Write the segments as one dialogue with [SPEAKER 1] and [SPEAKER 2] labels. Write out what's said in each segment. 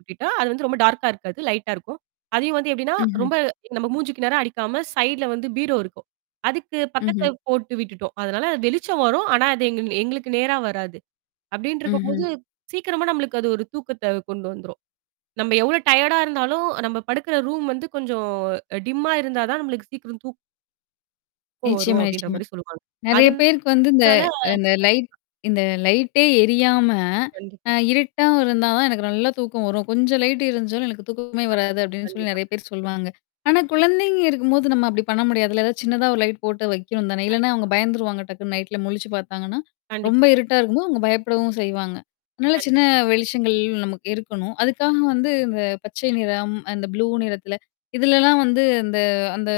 [SPEAKER 1] விட்டுட்டா அது ரொம்ப டார்க்கா இருக்காது. லைட்டா இருக்கும். அதையும் வந்து எப்படின்னா?
[SPEAKER 2] ம்ஹ்ம்.
[SPEAKER 1] ரொம்ப நம்ம மூஞ்சிக்கு நேரா அடிக்காம, சைடுல வந்து பீரோ இருக்கும். அதுக்கு பக்கத்துல
[SPEAKER 2] ம்ஹ்ம்.
[SPEAKER 1] போட்டு விட்டுட்டோம். அதனால, அ வெளிச்சம் வரும்! ஆனா, அது எங்குன் எங்குளுக்கு நேரா வராது.
[SPEAKER 2] ம்ஹ்ம்.
[SPEAKER 1] அப்படின்ருக்கும்போது, சீக்கிரமா நம்மளுக்கு அது ஒரு தூக்கத்தை கொண்டு வந்துரும். நம்ப எவ்வளோ டயர்டா இருந்தாலும் நம்ப படுக்குற ரூம் கொஞ்சம் டிம்மா இருந்தா தான் நம்மளுக்கு சீக்கிரம் தூக் கம் வரும்
[SPEAKER 2] நிச்சயமா
[SPEAKER 1] அப்படின்ற
[SPEAKER 2] நிச்சயமா.
[SPEAKER 1] மாரி சொல்லுவாங்க.
[SPEAKER 2] நெறைய பேருக்கு வந்து இந்த
[SPEAKER 1] அதனால
[SPEAKER 2] அ இந்த லைட் இந்தலைட்டே எரியாம, அ
[SPEAKER 1] கண்டிப்பா.
[SPEAKER 2] இருட்டா இருந்தா தான் எனக்கு நல்லா தூக்கம் வரும். கொஞ்சம் லைட் இருந்ச்சுனாலும் எனக்குத் தூக்கமே
[SPEAKER 1] [unintelligible]
[SPEAKER 2] வராது அப்டின்னு சொல்லி
[SPEAKER 1] கண்டிப்பா.
[SPEAKER 2] நெறைய பேர் சொல்வாங்க. ஆனா குழந்தைங்க இருக்கும்போது நம்ம அப்படி பண்ண முடியாதுல! ஏதாவது சின்னதா ஒரு லைட் போட்டு வைக்கணும் தானே! இல்லனா அவங்க
[SPEAKER 1] கண்டிப்பா.
[SPEAKER 2] பயந்துருவாங்க. டக்குன்னு நைட்ல முழிச்சு பாத்தாங்கன்னா, ரொம்ப
[SPEAKER 1] கண்டிப்பா கண்
[SPEAKER 2] இருட்டா இருக்கும்போது அவுங்க பயப்படவும் செய்வாங்க. அதனால
[SPEAKER 1] கண்
[SPEAKER 2] சின்ன வெளிச்சங்கள், நமக்கு இருக்கணும். அதுக்காக வந்து அந்தப் பச்சை நிறம், அந்த ப்ளூ நிறத்தில இதுலல்லாம் வந்து அந்த அந்த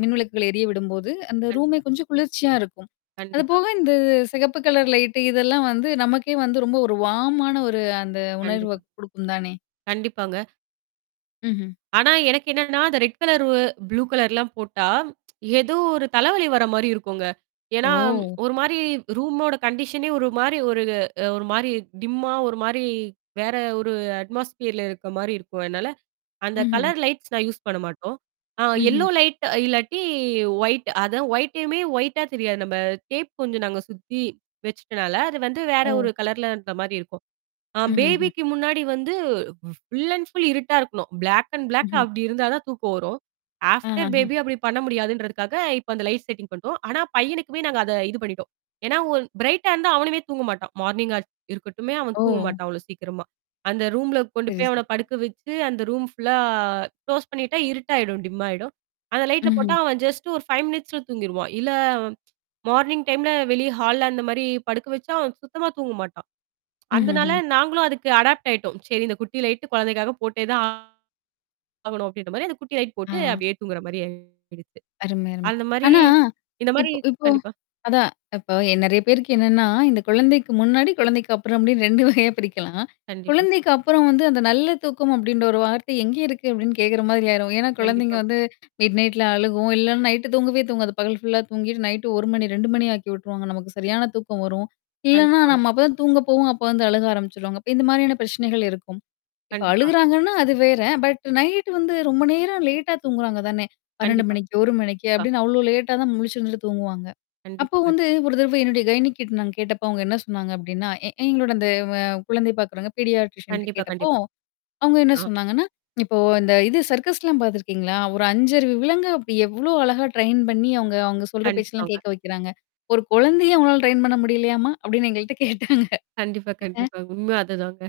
[SPEAKER 2] மின்விளக்குகள் எரியவிடும்போது, அந்த ரூமே
[SPEAKER 1] கண்டிப்பா.
[SPEAKER 2] கொஞ்சம் குளிர்ச்சியா இருக்கும். அது
[SPEAKER 1] கண்டிப்பா
[SPEAKER 2] போக
[SPEAKER 1] கண்
[SPEAKER 2] இந்தச் சிகப்பு கலர் லைட்டு, இதெல்லாம் வந்து, நமக்கே வந்து, ரொம்ப ஒரு வார்மான ஆன ஒரு அந்த உணர்வ
[SPEAKER 1] கண்டிப்பா.
[SPEAKER 2] குடுக்குந்தானே?
[SPEAKER 1] கண்டிப்பாங்க.
[SPEAKER 2] ம்ஹ்ம்.
[SPEAKER 1] ஆனா எனக்கு என்னான்னா, அந்த ரெட் கலரு, ப்ளூகலர்லாம் போட்டா ஏதோ ஒரு தலைவலி வர மாரி இருக்குங்க. ஏன்னா,
[SPEAKER 2] ஓ.
[SPEAKER 1] ஒரு மாரி ரூமோட கண்டிஷனே ஒரு மாரி ஒரு ஒரு மாரி டிம்மா ஒரு மாரி, வேற ஒரு அட்மாஸ்பியர்ல இருக்க மாரி இருக்கும். அதனால, அந்த
[SPEAKER 2] ம்ஹ்ம்.
[SPEAKER 1] கலர் லைட்ஸ் நான் யூஸ் பண்ண மாட்டோம். அ
[SPEAKER 2] ம்ஹ்ம்.
[SPEAKER 1] எல்லோ லைட்டு இல்லாட்டி வொயிட் அது வொயிட்டையுமே, வொயிட்டா தெரியாது நம்ப டேப் கொஞ்சம் நாங்க சுத்தி வெச்சுட்டனால, அது வந்து வேற ஒரு
[SPEAKER 2] ஓ.
[SPEAKER 1] கலர்ல இந்த மாரி இருக்கும். அ
[SPEAKER 2] ம்ஹ்ம். ஹ்ம்.
[SPEAKER 1] பேபிக்கு முன்னாடி வந்து ஃபுல் அண்ட் ஃபுல் இருட்டா இருக்கணும். ப்ளாக் அண்ட் ப்ளாக்
[SPEAKER 2] ம்ஹ்ம்.
[SPEAKER 1] அப்படி இருந்தாதான் தூக்கம் வரும்.
[SPEAKER 2] அ அ
[SPEAKER 1] ஆஃப்டர்
[SPEAKER 2] ஹ.
[SPEAKER 1] பேபி அப்படி பண்ண முடியாதுன்றதுக்காக, இப்போ அந்த லைட் செட்டிங் பண்ட்டோம். ஆனா பையனுக்குமே நாங்க அத இது பண்ணிட்டோம். ஏன்னா ஒரு பிரைட்டா இருந்தா அவனுமே தூங்க மாட்டான். மார்னிங்கா இருக்கட்டுமே. அவன்
[SPEAKER 2] ஓ.
[SPEAKER 1] தூங்க மாட்டான். அவ்வளோ சீக்கிரமா. அந்த ரூம்ல கொண்டு
[SPEAKER 2] சரி
[SPEAKER 1] போய்
[SPEAKER 2] சரி.
[SPEAKER 1] அவன
[SPEAKER 2] [unintelligible]
[SPEAKER 1] படுக்க வச்சு, அந்த ரூம் ஃ புல்லா க்ளோஸ் பண்ணிட்டா இருட்டா ஆயிடும். டிம் ஆயிடும். அந்த லைட்ட
[SPEAKER 2] ம்ஹ்ம்.
[SPEAKER 1] போட்டா அவன் ஜஸ்ட் ஒரு 5 மினிட்ஸ்ல தூங்கிருவான். இல்ல அவன் மார்னிங் டைம்ல வெளிய ஹால்ல அந்த மாரி படுக்க வச்சா, அவன் சுத்தமா தூங்க மாட்டான்.
[SPEAKER 2] ம் ஹ்ம்
[SPEAKER 1] அந்தனால
[SPEAKER 2] ஹ்ம்.
[SPEAKER 1] நாங்களும் அதுக்கு அடாப்ட் ஆயிட்டோம். சரி இந்தக் குட்டிலைட்டு குழந்தைக்காகப் போட்டேதான் ஆகணும் அப்படின்ற மாரி அந்தத் குட்டி லைட் போட்டு
[SPEAKER 2] ஆ.
[SPEAKER 1] அப்டியே தூங்கற மாரி ஆயிடுத்து.
[SPEAKER 2] அருமை அருமை.
[SPEAKER 1] அந்த மாரி
[SPEAKER 2] ஆனா,
[SPEAKER 1] இந்த மாரி
[SPEAKER 2] இப்போ இப்போ
[SPEAKER 1] கண்டிப்பா.
[SPEAKER 2] அதான் இப்போ என் நெறையா பேருக்கு என்னான்னா, இந்தக் குழந்தைக்கு முன்னாடி, குழந்தைக்கு அப்புறம் அப்டின்னு 2 வகையா பிரிக்கலாம்.
[SPEAKER 1] கண்டிப்பா.
[SPEAKER 2] குழந்தைக்கு அப்புறம் வந்து, "அந்த நல்ல தூக்கம் அப்டின்ற ஒரு வார்த்தை எங்க இருக்கு?" அப்படின்னு கேக்குற மாதிரி ஆயிரும். ஏன்னா, குழந்தைங்க
[SPEAKER 1] கண்டிப்பாங்க.
[SPEAKER 2] வந்து மிட் நைட்ல அழுகும். இல்லன்னா நைட்டு தூங்கவே தூங்காது. பகல் ஃபுல்லா தூங்கிட்டு நைட்டு 1:00 மணி 2:00 மணி ஆக்கி விட்டுருவாங்க. நமக்குச் சரியான தூக்கம் வரும். இல்லன்னா,
[SPEAKER 1] கண்டிப்பாங்க.
[SPEAKER 2] நம்ம அப்ப தான் தூங்கப் போவோம். அப்போ வந்து அழுக ஆரம்பிச்சிருவாங்க. அப்ப இந்த மாதிரியான பிரச்சனைகள் இருக்கும். இப்ப
[SPEAKER 1] கண்டிப்பா.
[SPEAKER 2] அழுகுறாங்கன்னா, அது வேற. பட் நைட்டு வந்து ரொம்ப நேரம் லேட்டா தூங்குறாங்க தானே! 12:00
[SPEAKER 1] கண்டிப்பா
[SPEAKER 2] மணிக்கு, 1:00 மணிக்கு,
[SPEAKER 1] பா
[SPEAKER 2] அப்டின்னு அவ்ளோ லேட்டா தான் முழிச்சிருந்துட்டு தூங்குவாங்க. அப்போ
[SPEAKER 1] கண்டிப்பா கண்டி
[SPEAKER 2] வந்து ஒரு தரவ என்னுடைய கயனிக்கிட்ட நான் கேட்டப்ப, அவுங்க என்ன சொன்னாங்க அப்டின்னா, எ எங்களோட அந்த வ குழந்தைப் பாக்குறவங்க பீடியாட்ரிசன்ட்ட
[SPEAKER 1] கண்டிப்பா
[SPEAKER 2] கேட்டப்போ,
[SPEAKER 1] கண்டிப்
[SPEAKER 2] அவுங்க என்னா
[SPEAKER 1] ஆ.
[SPEAKER 2] சொன்னாங்கன்னா, இப்போ இந்த இது சர்க்கஸ்லாம் பாத்துருக்கீங்களா? ஒரு 5அறிவு விலங்க அப்டி எவ்ளோ அழகா ட்ரெயின் பண்ணி அவுங்க அவங்க சொல்ற பேச்செல்லாம்
[SPEAKER 1] கண்டிப்பாங்க.
[SPEAKER 2] கேக்க வைக்குறாங்க! ஒரு கொழந்தைய உங்களால ட்ரெயின் பண்ண முடியலையாமா? அப்படின்னு எங்கள்ட கேட்டாங்க.
[SPEAKER 1] கண்டிப்பா
[SPEAKER 2] ஆ
[SPEAKER 1] கண்டிப்பா. உண்மை அதுதாங்க.